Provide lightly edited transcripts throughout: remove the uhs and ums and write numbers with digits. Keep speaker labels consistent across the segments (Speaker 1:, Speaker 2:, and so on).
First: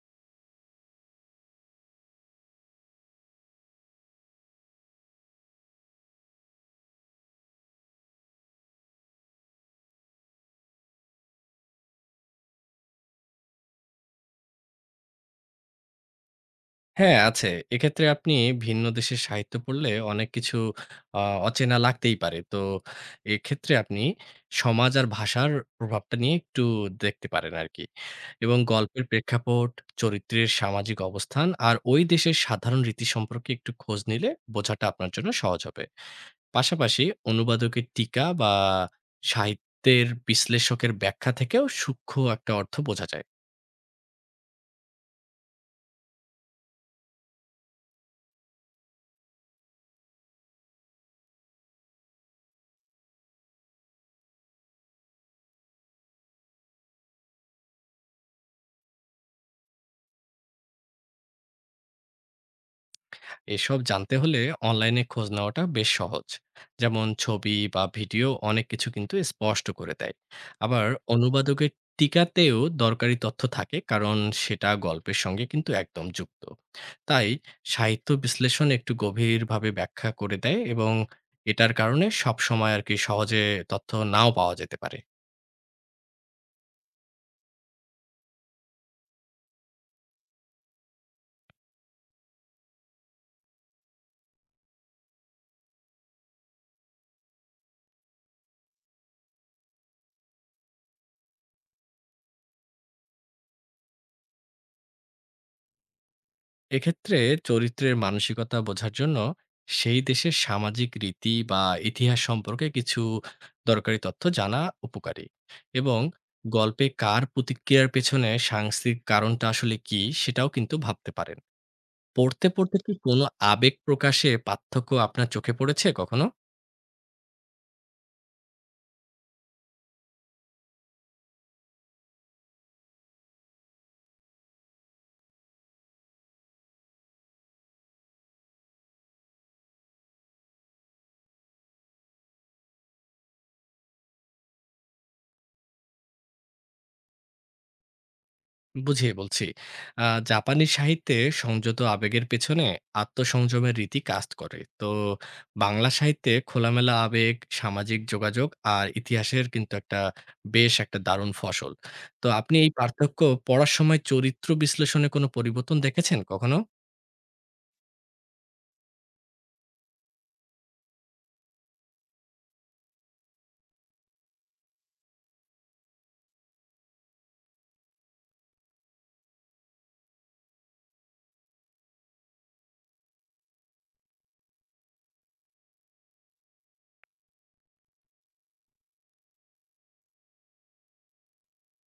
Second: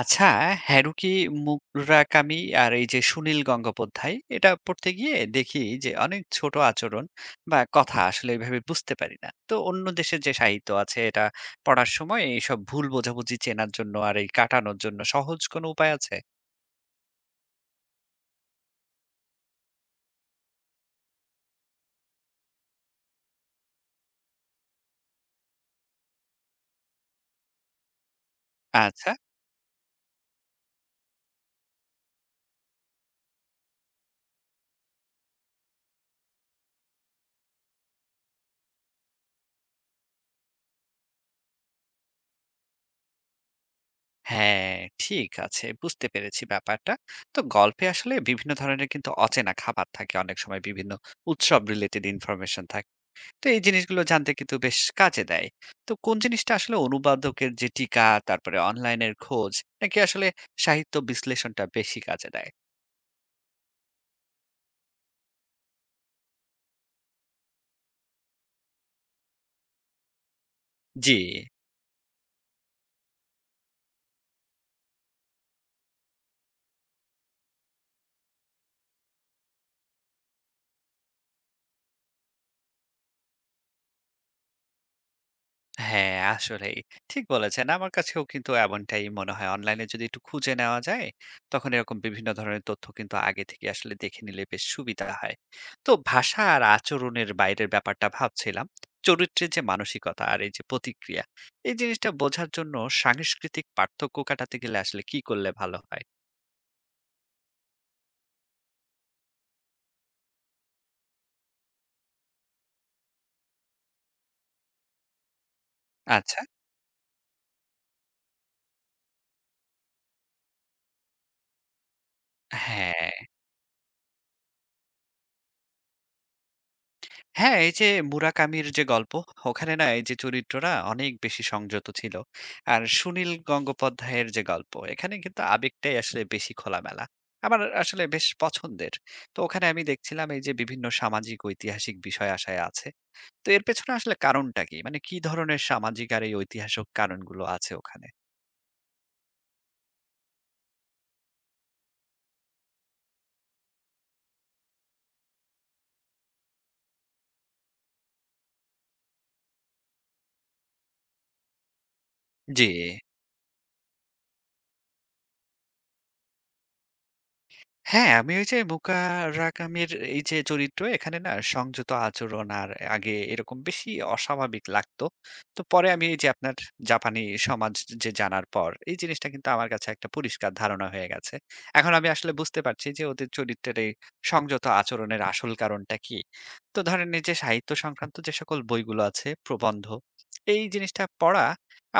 Speaker 1: আচ্ছা, হারুকি মুরাকামি আর এই যে সুনীল গঙ্গোপাধ্যায় এটা পড়তে গিয়ে দেখি যে অনেক ছোট আচরণ বা কথা আসলে এভাবে বুঝতে পারি না। তো অন্য দেশের যে সাহিত্য আছে এটা পড়ার সময় এইসব ভুল বোঝাবুঝি চেনার জন্য আর এই কাটানোর জন্য সহজ কোনো উপায় আছে?
Speaker 2: হ্যাঁ, আছে। এক্ষেত্রে আপনি ভিন্ন দেশের সাহিত্য পড়লে অনেক কিছু আ অচেনা লাগতেই পারে। তো এক্ষেত্রে আপনি সমাজ আর ভাষার প্রভাবটা নিয়ে একটু দেখতে পারেন আরকি। এবং গল্পের
Speaker 1: আচ্ছা।
Speaker 2: প্রেক্ষাপট, চরিত্রের সামাজিক অবস্থান আর ওই দেশের সাধারণ রীতি সম্পর্কে একটু খোঁজ নিলে বোঝাটা আপনার জন্য সহজ হবে। পাশাপাশি অনুবাদকের টিকা বা সাহিত্যের বিশ্লেষকের ব্যাখ্যা থেকেও সূক্ষ্ম একটা অর্থ বোঝা যায়।
Speaker 1: হ্যাঁ, ঠিক আছে। বুঝতে পেরেছি ব্যাপারটা। তো গল্পে আসলে বিভিন্ন ধরনের কিন্তু অচেনা খাবার থাকে অনেক সময় বিভিন্ন উৎসব রিলেটেড ইনফরমেশন থাকে। তো এই জিনিসগুলো জানতে কিন্তু বেশ কাজে দেয়। তো কোন জিনিসটা আসলে অনুবাদকের যে টিকা, তারপরে অনলাইনের খোঁজ নাকি আসলে সাহিত্য বিশ্লেষণটা বেশি কাজে দেয়?
Speaker 2: এসব জানতে হলে অনলাইনে খোঁজ নেওয়াটা বেশ সহজ, যেমন ছবি বা ভিডিও অনেক কিছু কিন্তু স্পষ্ট করে দেয়। আবার
Speaker 1: জি।
Speaker 2: অনুবাদকের টিকাতেও দরকারি তথ্য থাকে, কারণ সেটা গল্পের সঙ্গে কিন্তু একদম যুক্ত। তাই সাহিত্য বিশ্লেষণ একটু গভীরভাবে ব্যাখ্যা করে দেয়, এবং এটার কারণে সব সময় আর কি সহজে তথ্য নাও পাওয়া যেতে পারে।
Speaker 1: হ্যাঁ, আসলেই। ঠিক বলেছেন। আমার কাছেও কিন্তু এমনটাই মনে হয়। অনলাইনে যদি একটু খুঁজে নেওয়া যায়, তখন এরকম বিভিন্ন ধরনের তথ্য কিন্তু আগে থেকে আসলে দেখে নিলে বেশ সুবিধা হয়। তো ভাষা আর আচরণের বাইরের ব্যাপারটা ভাবছিলাম। চরিত্রের যে মানসিকতা আর এই যে প্রতিক্রিয়া, এই জিনিসটা বোঝার জন্য সাংস্কৃতিক পার্থক্য কাটাতে গেলে আসলে কি করলে ভালো হয়?
Speaker 2: এক্ষেত্রে চরিত্রের মানসিকতা বোঝার জন্য সেই দেশের সামাজিক রীতি বা ইতিহাস সম্পর্কে কিছু দরকারি তথ্য জানা উপকারী, এবং
Speaker 1: আচ্ছা।
Speaker 2: গল্পে কার প্রতিক্রিয়ার পেছনে সাংস্কৃতিক কারণটা আসলে কি সেটাও কিন্তু ভাবতে পারেন। পড়তে পড়তে কি কোনো
Speaker 1: হ্যাঁ।
Speaker 2: আবেগ প্রকাশে পার্থক্য আপনার চোখে পড়েছে কখনো?
Speaker 1: হ্যাঁ, এই যে মুরাকামির যে গল্প, ওখানে না এই যে চরিত্ররা অনেক বেশি সংযত ছিল। আর সুনীল গঙ্গোপাধ্যায়ের যে গল্প, এখানে কিন্তু আবেগটাই আসলে বেশি খোলামেলা। আমার আসলে বেশ পছন্দের। তো ওখানে আমি দেখছিলাম এই যে বিভিন্ন সামাজিক ঐতিহাসিক বিষয় আশায় আছে। তো এর পেছনে আসলে কারণটা কি? মানে কি ধরনের সামাজিক আর এই ঐতিহাসিক কারণগুলো আছে ওখানে?
Speaker 2: বুঝিয়ে বলছি। আ জাপানি সাহিত্যে সংযত আবেগের পেছনে আত্মসংযমের রীতি কাজ করে। তো বাংলা সাহিত্যে খোলামেলা আবেগ, সামাজিক যোগাযোগ আর ইতিহাসের কিন্তু বেশ একটা দারুণ ফসল। তো আপনি
Speaker 1: জি।
Speaker 2: এই পার্থক্য পড়ার সময় চরিত্র বিশ্লেষণে কোনো পরিবর্তন দেখেছেন কখনো?
Speaker 1: হ্যাঁ, আমি ওই যে মুকারাকামির এই যে চরিত্র এখানে না সংযত আচরণ আর আগে এরকম বেশি অস্বাভাবিক লাগতো। তো পরে আমি এই যে আপনার জাপানি সমাজ যে জানার পর এই জিনিসটা কিন্তু আমার কাছে একটা পরিষ্কার ধারণা হয়ে গেছে। এখন আমি আসলে বুঝতে পারছি যে ওদের চরিত্রের এই সংযত আচরণের আসল কারণটা কি। তো ধরেন এই যে সাহিত্য সংক্রান্ত যে সকল বইগুলো আছে, প্রবন্ধ এই জিনিসটা পড়া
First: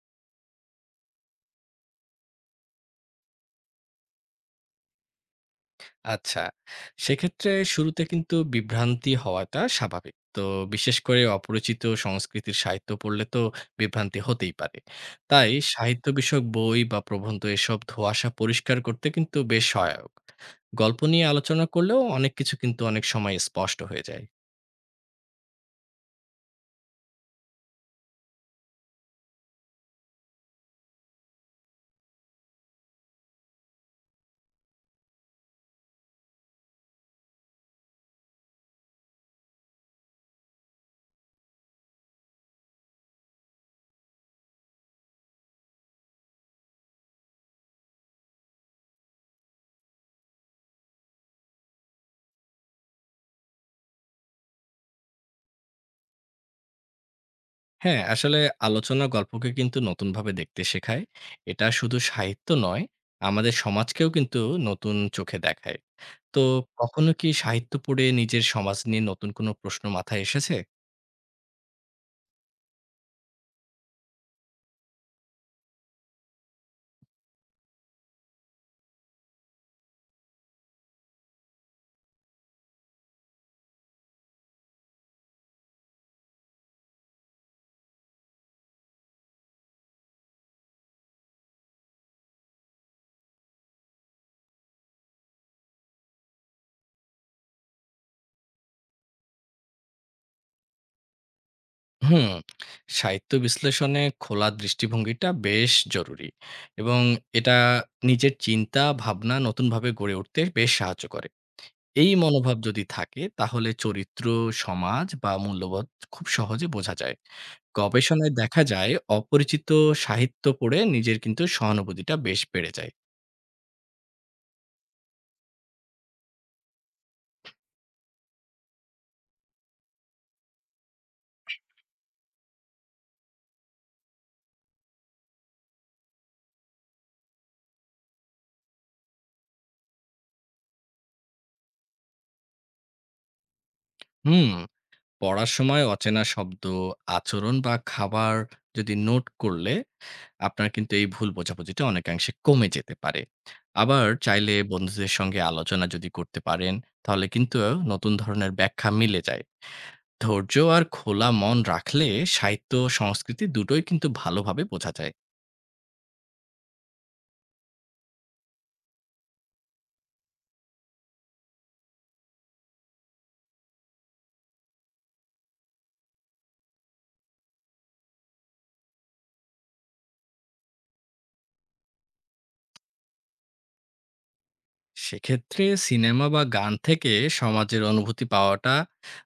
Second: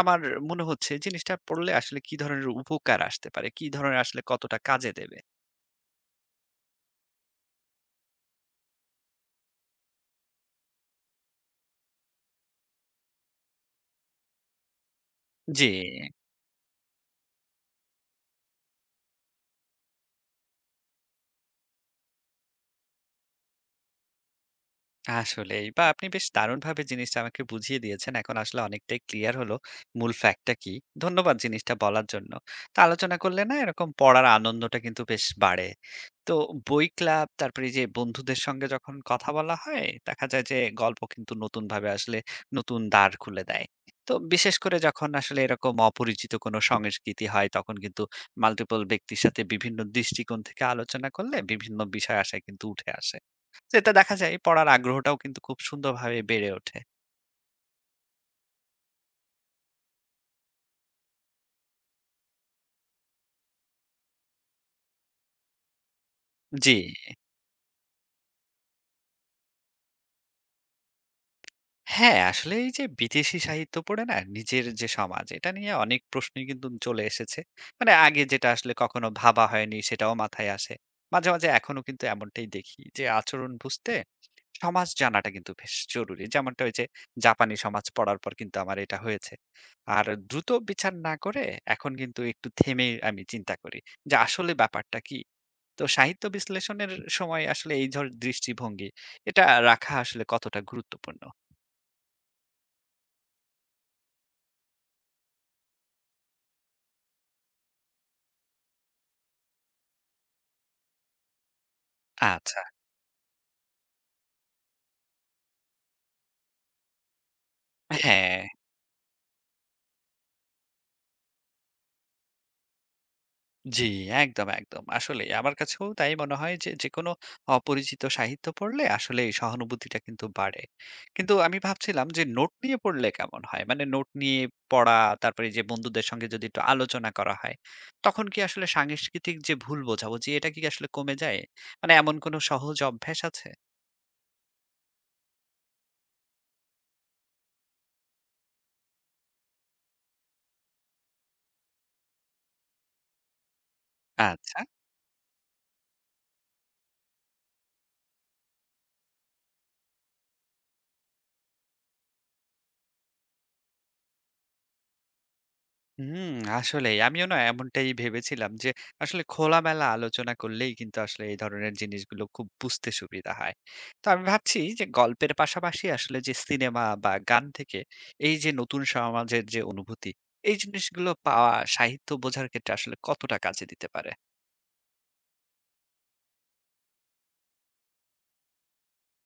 Speaker 1: আমার মনে হচ্ছে জিনিসটা পড়লে আসলে কি ধরনের উপকার আসতে পারে? কি ধরনের আসলে কতটা কাজে দেবে?
Speaker 2: আচ্ছা, সেক্ষেত্রে শুরুতে কিন্তু বিভ্রান্তি হওয়াটা স্বাভাবিক। তো বিশেষ করে অপরিচিত সংস্কৃতির সাহিত্য পড়লে তো বিভ্রান্তি হতেই পারে। তাই
Speaker 1: জি,
Speaker 2: সাহিত্য বিষয়ক বই বা প্রবন্ধ এসব ধোঁয়াশা পরিষ্কার করতে কিন্তু বেশ সহায়ক। গল্প নিয়ে আলোচনা করলেও অনেক কিছু কিন্তু অনেক সময় স্পষ্ট হয়ে যায়।
Speaker 1: আসলেই। বা আপনি বেশ দারুণভাবে জিনিসটা আমাকে বুঝিয়ে দিয়েছেন। এখন আসলে অনেকটাই ক্লিয়ার হলো মূল ফ্যাক্টটা কি। ধন্যবাদ জিনিসটা বলার জন্য। তো আলোচনা করলে না এরকম পড়ার আনন্দটা কিন্তু বেশ বাড়ে। তো বই ক্লাব তারপরে এই যে বন্ধুদের সঙ্গে যখন কথা বলা হয়, দেখা যায় যে গল্প কিন্তু নতুনভাবে আসলে নতুন দ্বার খুলে দেয়। তো বিশেষ করে যখন আসলে এরকম অপরিচিত কোনো সংস্কৃতি হয় তখন কিন্তু মাল্টিপল ব্যক্তির সাথে বিভিন্ন দৃষ্টিকোণ থেকে আলোচনা করলে বিভিন্ন বিষয় আশা কিন্তু উঠে আসে। সেটা দেখা যায় পড়ার আগ্রহটাও কিন্তু খুব সুন্দরভাবে বেড়ে ওঠে।
Speaker 2: হ্যাঁ, আসলে আলোচনা গল্পকে কিন্তু নতুনভাবে দেখতে শেখায়। এটা শুধু সাহিত্য নয়, আমাদের সমাজকেও কিন্তু নতুন চোখে দেখায়। তো
Speaker 1: জি।
Speaker 2: কখনো কি সাহিত্য পড়ে নিজের সমাজ নিয়ে নতুন কোনো প্রশ্ন মাথায় এসেছে?
Speaker 1: হ্যাঁ, আসলে এই যে বিদেশি সাহিত্য পড়ে না নিজের যে সমাজ এটা নিয়ে অনেক প্রশ্নই কিন্তু চলে এসেছে। মানে আগে যেটা আসলে কখনো ভাবা হয়নি সেটাও মাথায় আসে। মাঝে মাঝে এখনো কিন্তু এমনটাই দেখি যে আচরণ বুঝতে সমাজ জানাটা কিন্তু বেশ জরুরি। যেমনটা ওই যে জাপানি সমাজ পড়ার পর কিন্তু আমার এটা হয়েছে। আর দ্রুত বিচার না করে এখন কিন্তু একটু থেমে আমি চিন্তা করি যে আসলে ব্যাপারটা কি? তো সাহিত্য বিশ্লেষণের সময় আসলে এই ধর দৃষ্টিভঙ্গি এটা রাখা আসলে কতটা গুরুত্বপূর্ণ?
Speaker 2: হুম, সাহিত্য বিশ্লেষণে খোলা দৃষ্টিভঙ্গিটা বেশ জরুরি, এবং এটা নিজের চিন্তা, ভাবনা নতুনভাবে গড়ে উঠতে বেশ সাহায্য করে। এই মনোভাব
Speaker 1: আচ্ছা।
Speaker 2: যদি থাকে তাহলে চরিত্র, সমাজ বা মূল্যবোধ খুব সহজে বোঝা যায়। গবেষণায়
Speaker 1: হ্যাঁ,
Speaker 2: দেখা যায় অপরিচিত সাহিত্য পড়ে নিজের কিন্তু সহানুভূতিটা বেশ বেড়ে যায়।
Speaker 1: জি, একদম, একদম। আসলেই আমার কাছেও তাই মনে হয় যে যেকোনো অপরিচিত সাহিত্য পড়লে আসলে এই সহানুভূতিটা কিন্তু বাড়ে। কিন্তু আমি ভাবছিলাম যে নোট নিয়ে পড়লে কেমন হয়? মানে নোট নিয়ে পড়া, তারপরে এই যে বন্ধুদের সঙ্গে যদি একটু আলোচনা করা হয়, তখন কি আসলে সাংস্কৃতিক যে ভুল বোঝাবুঝি এটা কি আসলে কমে যায়? মানে এমন কোনো সহজ অভ্যাস আছে?
Speaker 2: হুম। পড়ার সময় অচেনা শব্দ, আচরণ বা খাবার যদি নোট করলে আপনার কিন্তু এই ভুল বোঝাবুঝিটা অনেকাংশে কমে যেতে পারে। আবার চাইলে
Speaker 1: আচ্ছা।
Speaker 2: বন্ধুদের সঙ্গে আলোচনা যদি করতে পারেন, তাহলে কিন্তু নতুন ধরনের ব্যাখ্যা মিলে যায়। ধৈর্য আর খোলা মন রাখলে সাহিত্য ও সংস্কৃতি দুটোই কিন্তু ভালোভাবে বোঝা যায়।
Speaker 1: হুম, আসলেই। আমিও না এমনটাই ভেবেছিলাম যে, আসলে খোলামেলা আলোচনা করলেই কিন্তু আসলে এই ধরনের জিনিসগুলো খুব বুঝতে সুবিধা হয়। তো আমি ভাবছি যে গল্পের পাশাপাশি আসলে যে সিনেমা বা গান থেকে এই যে নতুন সমাজের যে অনুভূতি, এই জিনিসগুলো পাওয়া সাহিত্য বোঝার ক্ষেত্রে আসলে কতটা কাজে দিতে পারে?
Speaker 2: সেক্ষেত্রে সিনেমা বা গান থেকে সমাজের অনুভূতি পাওয়াটা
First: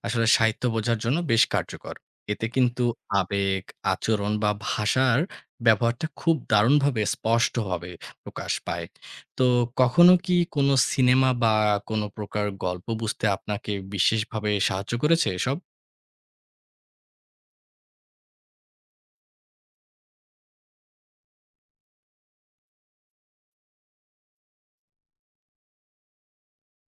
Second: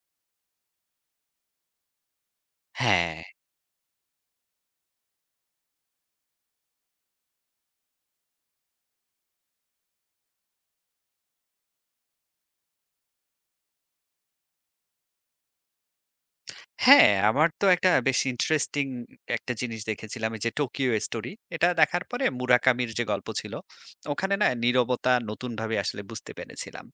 Speaker 2: আসলে সাহিত্য বোঝার জন্য বেশ কার্যকর। এতে কিন্তু
Speaker 1: হ্যাঁ।
Speaker 2: আবেগ, আচরণ বা ভাষার ব্যবহারটা খুব দারুণভাবে স্পষ্টভাবে প্রকাশ পায়। তো কখনো কি কোনো সিনেমা বা কোনো প্রকার গল্প বুঝতে আপনাকে বিশেষভাবে সাহায্য করেছে এসব?
Speaker 1: হ্যাঁ, আমার তো একটা বেশ ইন্টারেস্টিং একটা জিনিস দেখেছিলাম এই যে 'টোকিও স্টোরি' এটা দেখার পরে মুরাকামির যে গল্প ছিল, ওখানে না নীরবতা নতুনভাবে আসলে বুঝতে পেরেছিলাম।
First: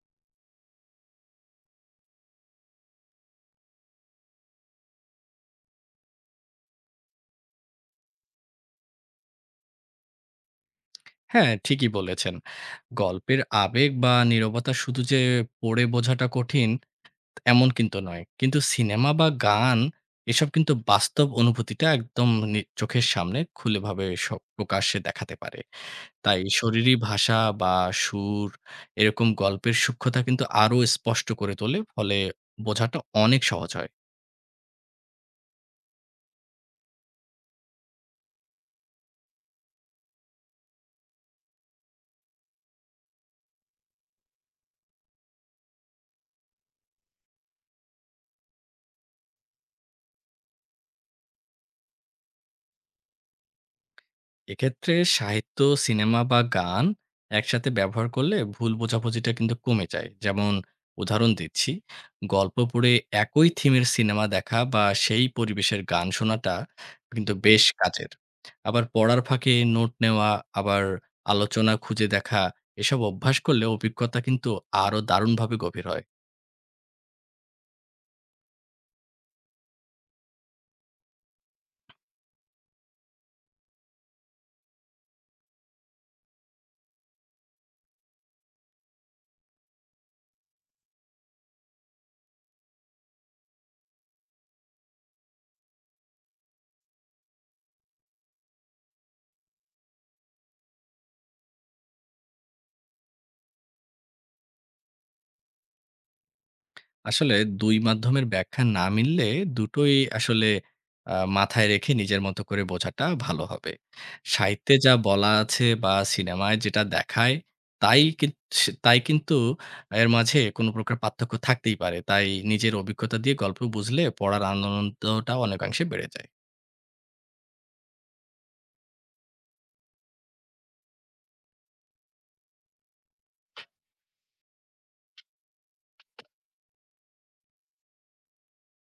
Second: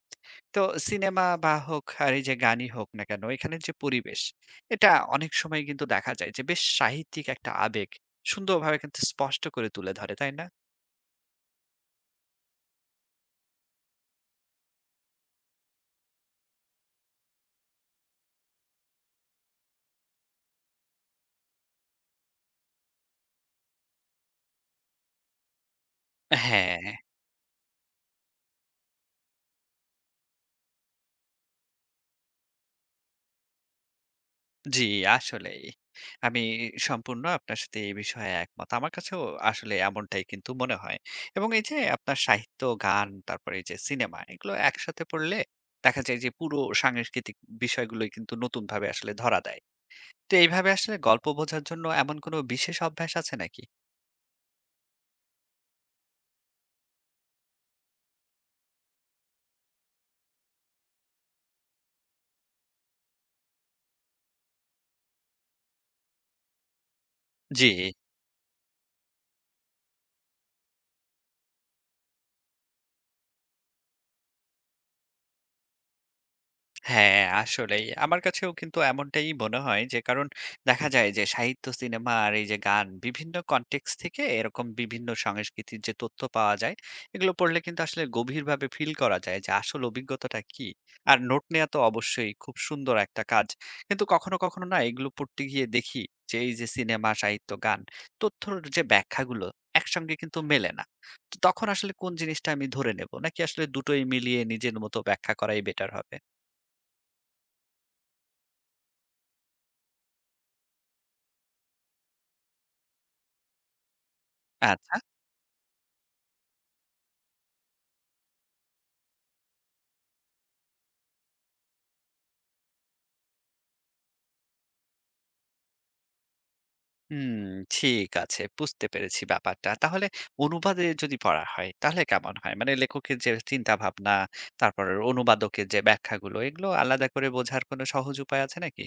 Speaker 1: তো সিনেমা বা হোক আর এই যে গানই হোক না কেন, এখানের যে পরিবেশ, এটা অনেক সময় কিন্তু দেখা যায় যে বেশ সাহিত্যিক একটা আবেগ সুন্দরভাবে কিন্তু স্পষ্ট করে তুলে ধরে, তাই না?
Speaker 2: হ্যাঁ, ঠিকই বলেছেন। গল্পের আবেগ বা নীরবতা শুধু যে পড়ে বোঝাটা কঠিন এমন কিন্তু নয়। কিন্তু সিনেমা বা গান এসব কিন্তু বাস্তব অনুভূতিটা একদম চোখের সামনে খুলেভাবে প্রকাশ্যে দেখাতে পারে। তাই
Speaker 1: হ্যাঁ।
Speaker 2: শরীরী ভাষা বা সুর এরকম গল্পের সূক্ষ্মতা কিন্তু আরো স্পষ্ট করে তোলে। ফলে বোঝাটা অনেক সহজ হয়।
Speaker 1: জি, আসলেই। আমি সম্পূর্ণ আপনার সাথে এই বিষয়ে একমত। আমার কাছেও আসলে এমনটাই কিন্তু মনে হয়। এবং এই যে আপনার সাহিত্য, গান, তারপরে এই যে সিনেমা এগুলো একসাথে পড়লে দেখা যায় যে পুরো সাংস্কৃতিক বিষয়গুলোই কিন্তু নতুনভাবে আসলে ধরা দেয়। তো এইভাবে আসলে গল্প বোঝার জন্য এমন কোনো বিশেষ অভ্যাস আছে নাকি?
Speaker 2: এক্ষেত্রে সাহিত্য, সিনেমা বা গান একসাথে ব্যবহার করলে ভুল বোঝাবুঝিটা কিন্তু কমে যায়। যেমন উদাহরণ দিচ্ছি, গল্প পড়ে একই থিমের সিনেমা দেখা বা সেই পরিবেশের গান শোনাটা কিন্তু বেশ
Speaker 1: জি।
Speaker 2: কাজের। আবার পড়ার ফাঁকে নোট নেওয়া, আবার আলোচনা খুঁজে দেখা, এসব অভ্যাস করলে অভিজ্ঞতা কিন্তু আরো দারুণভাবে গভীর হয়।
Speaker 1: হ্যাঁ, আসলেই। আমার কাছেও কিন্তু এমনটাই মনে হয় যে কারণ দেখা যায় যে সাহিত্য, সিনেমা আর এই যে গান বিভিন্ন কনটেক্সট থেকে এরকম বিভিন্ন সংস্কৃতির যে তথ্য পাওয়া যায়, এগুলো পড়লে কিন্তু আসলে গভীরভাবে ফিল করা যায় যে আসল অভিজ্ঞতাটা কি। আর নোট নেয়া তো অবশ্যই খুব সুন্দর একটা কাজ। কিন্তু কখনো কখনো না এগুলো পড়তে গিয়ে দেখি যে এই যে সিনেমা, সাহিত্য, গান তথ্যর যে ব্যাখ্যাগুলো একসঙ্গে কিন্তু মেলে না। তো তখন আসলে কোন জিনিসটা আমি ধরে নেব? নাকি আসলে দুটোই মিলিয়ে নিজের মতো ব্যাখ্যা করাই বেটার হবে?
Speaker 2: আসলে ২ মাধ্যমের ব্যাখ্যা না মিললে দুটোই আসলে মাথায় রেখে নিজের মতো করে বোঝাটা ভালো হবে। সাহিত্যে
Speaker 1: আচ্ছা।
Speaker 2: যা বলা আছে বা সিনেমায় যেটা দেখায় তাই কিন তাই কিন্তু এর মাঝে কোনো প্রকার পার্থক্য থাকতেই পারে। তাই নিজের অভিজ্ঞতা দিয়ে গল্প বুঝলে পড়ার আনন্দটা অনেকাংশে বেড়ে যায়।
Speaker 1: হুম, ঠিক আছে। বুঝতে পেরেছি ব্যাপারটা। তাহলে অনুবাদে যদি পড়া হয়, তাহলে কেমন হয়? মানে লেখকের যে চিন্তাভাবনা, তারপর অনুবাদকের যে ব্যাখ্যাগুলো, এগুলো আলাদা করে বোঝার কোনো সহজ উপায় আছে নাকি?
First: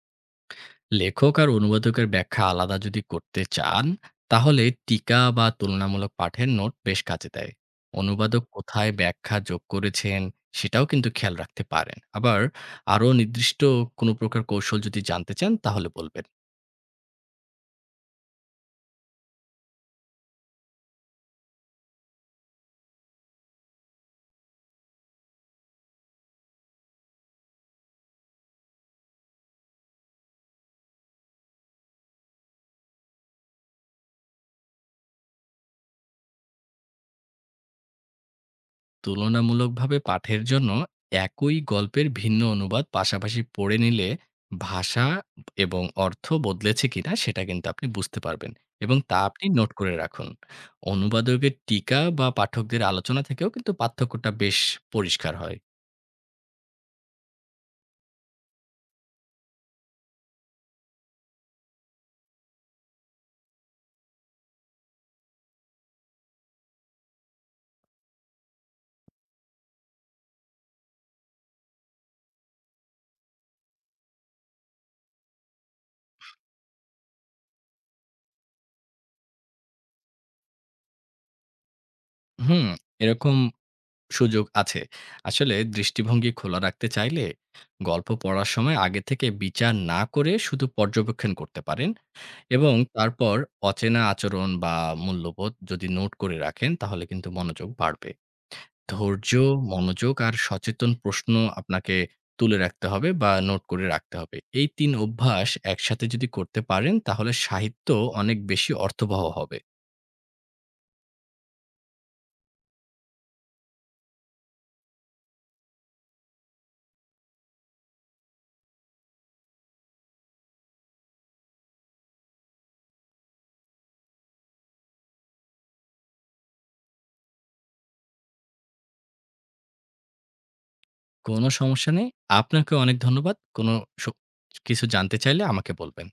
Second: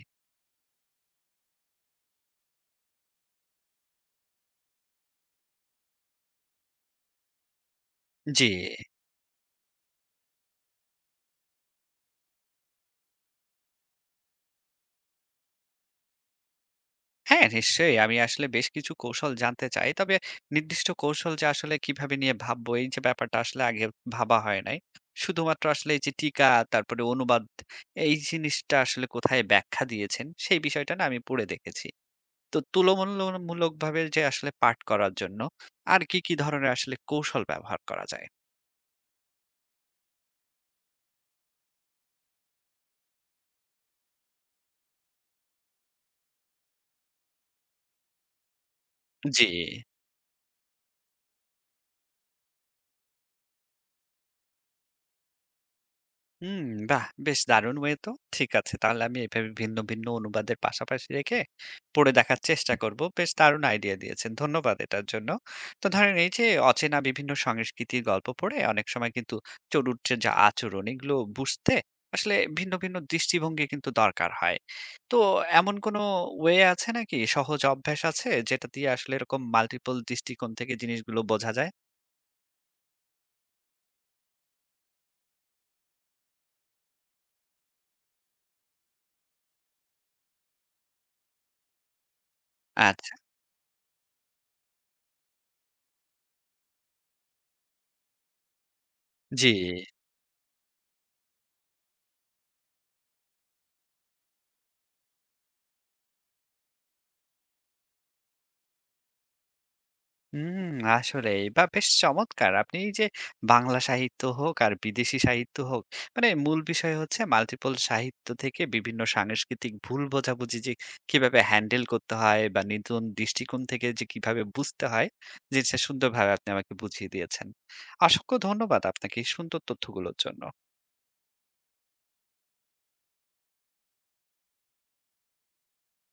Speaker 2: লেখক আর অনুবাদকের ব্যাখ্যা আলাদা যদি করতে চান তাহলে টিকা বা তুলনামূলক পাঠের নোট বেশ কাজে দেয়। অনুবাদক
Speaker 1: জি।
Speaker 2: কোথায় ব্যাখ্যা যোগ করেছেন সেটাও কিন্তু খেয়াল রাখতে পারেন। আবার আরও নির্দিষ্ট কোনো প্রকার কৌশল যদি জানতে চান তাহলে বলবেন।
Speaker 1: হ্যাঁ, নিশ্চয়ই। আমি আসলে বেশ কিছু কৌশল জানতে চাই। তবে নির্দিষ্ট কৌশল যে আসলে কিভাবে নিয়ে ভাববো, এই যে ব্যাপারটা আসলে আগে ভাবা হয় নাই। শুধুমাত্র আসলে এই যে টিকা, তারপরে অনুবাদ, এই জিনিসটা আসলে কোথায় ব্যাখ্যা দিয়েছেন, সেই বিষয়টা না আমি পড়ে দেখেছি। তো তুলমূল্য মূলকভাবে যে আসলে পাঠ করার জন্য আর কি, কি ধরনের আসলে কৌশল ব্যবহার করা যায়?
Speaker 2: তুলনামূলকভাবে পাঠের জন্য একই গল্পের ভিন্ন অনুবাদ পাশাপাশি পড়ে নিলে ভাষা এবং অর্থ বদলেছে কিনা সেটা কিন্তু আপনি বুঝতে পারবেন, এবং তা আপনি
Speaker 1: জি।
Speaker 2: নোট করে রাখুন। অনুবাদকের টিকা বা পাঠকদের আলোচনা থেকেও কিন্তু পার্থক্যটা বেশ পরিষ্কার হয়।
Speaker 1: হুম, বাহ! বেশ দারুণ ওয়ে তো। ঠিক আছে। তাহলে আমি এভাবে ভিন্ন ভিন্ন অনুবাদের পাশাপাশি রেখে পড়ে দেখার চেষ্টা করব। বেশ দারুণ আইডিয়া দিয়েছেন। ধন্যবাদ এটার জন্য। তো ধরেন এই যে অচেনা বিভিন্ন সংস্কৃতির গল্প পড়ে অনেক সময় কিন্তু চরিত্রের যে আচরণ এগুলো বুঝতে আসলে ভিন্ন ভিন্ন দৃষ্টিভঙ্গি কিন্তু দরকার হয়। তো এমন কোনো ওয়ে আছে নাকি সহজ অভ্যাস আছে যেটা দিয়ে আসলে এরকম মাল্টিপল দৃষ্টিকোণ থেকে জিনিসগুলো বোঝা যায়?
Speaker 2: হুম, এরকম সুযোগ আছে। আসলে দৃষ্টিভঙ্গি খোলা রাখতে চাইলে গল্প পড়ার সময় আগে থেকে বিচার না করে শুধু পর্যবেক্ষণ করতে পারেন, এবং
Speaker 1: আচ্ছা।
Speaker 2: তারপর অচেনা আচরণ বা মূল্যবোধ যদি নোট করে রাখেন তাহলে কিন্তু মনোযোগ বাড়বে। ধৈর্য,
Speaker 1: জি।
Speaker 2: মনোযোগ আর সচেতন প্রশ্ন আপনাকে তুলে রাখতে হবে বা নোট করে রাখতে হবে। এই ৩ অভ্যাস একসাথে যদি করতে পারেন তাহলে সাহিত্য অনেক বেশি অর্থবহ হবে।
Speaker 1: হুম, আসলেই। বা বেশ চমৎকার! আপনি এই যে বাংলা সাহিত্য হোক আর বিদেশি সাহিত্য হোক, মানে মূল বিষয় হচ্ছে মাল্টিপল সাহিত্য থেকে বিভিন্ন সাংস্কৃতিক ভুল বোঝাবুঝি যে কিভাবে হ্যান্ডেল করতে হয় বা নতুন দৃষ্টিকোণ থেকে যে কিভাবে বুঝতে হয়, জিনিসটা সুন্দরভাবে আপনি আমাকে বুঝিয়ে দিয়েছেন। অসংখ্য ধন্যবাদ আপনাকে এই সুন্দর তথ্যগুলোর জন্য।
Speaker 2: কোনো সমস্যা নেই। আপনাকে অনেক ধন্যবাদ। কোনো স কিছু জানতে চাইলে আমাকে বলবেন।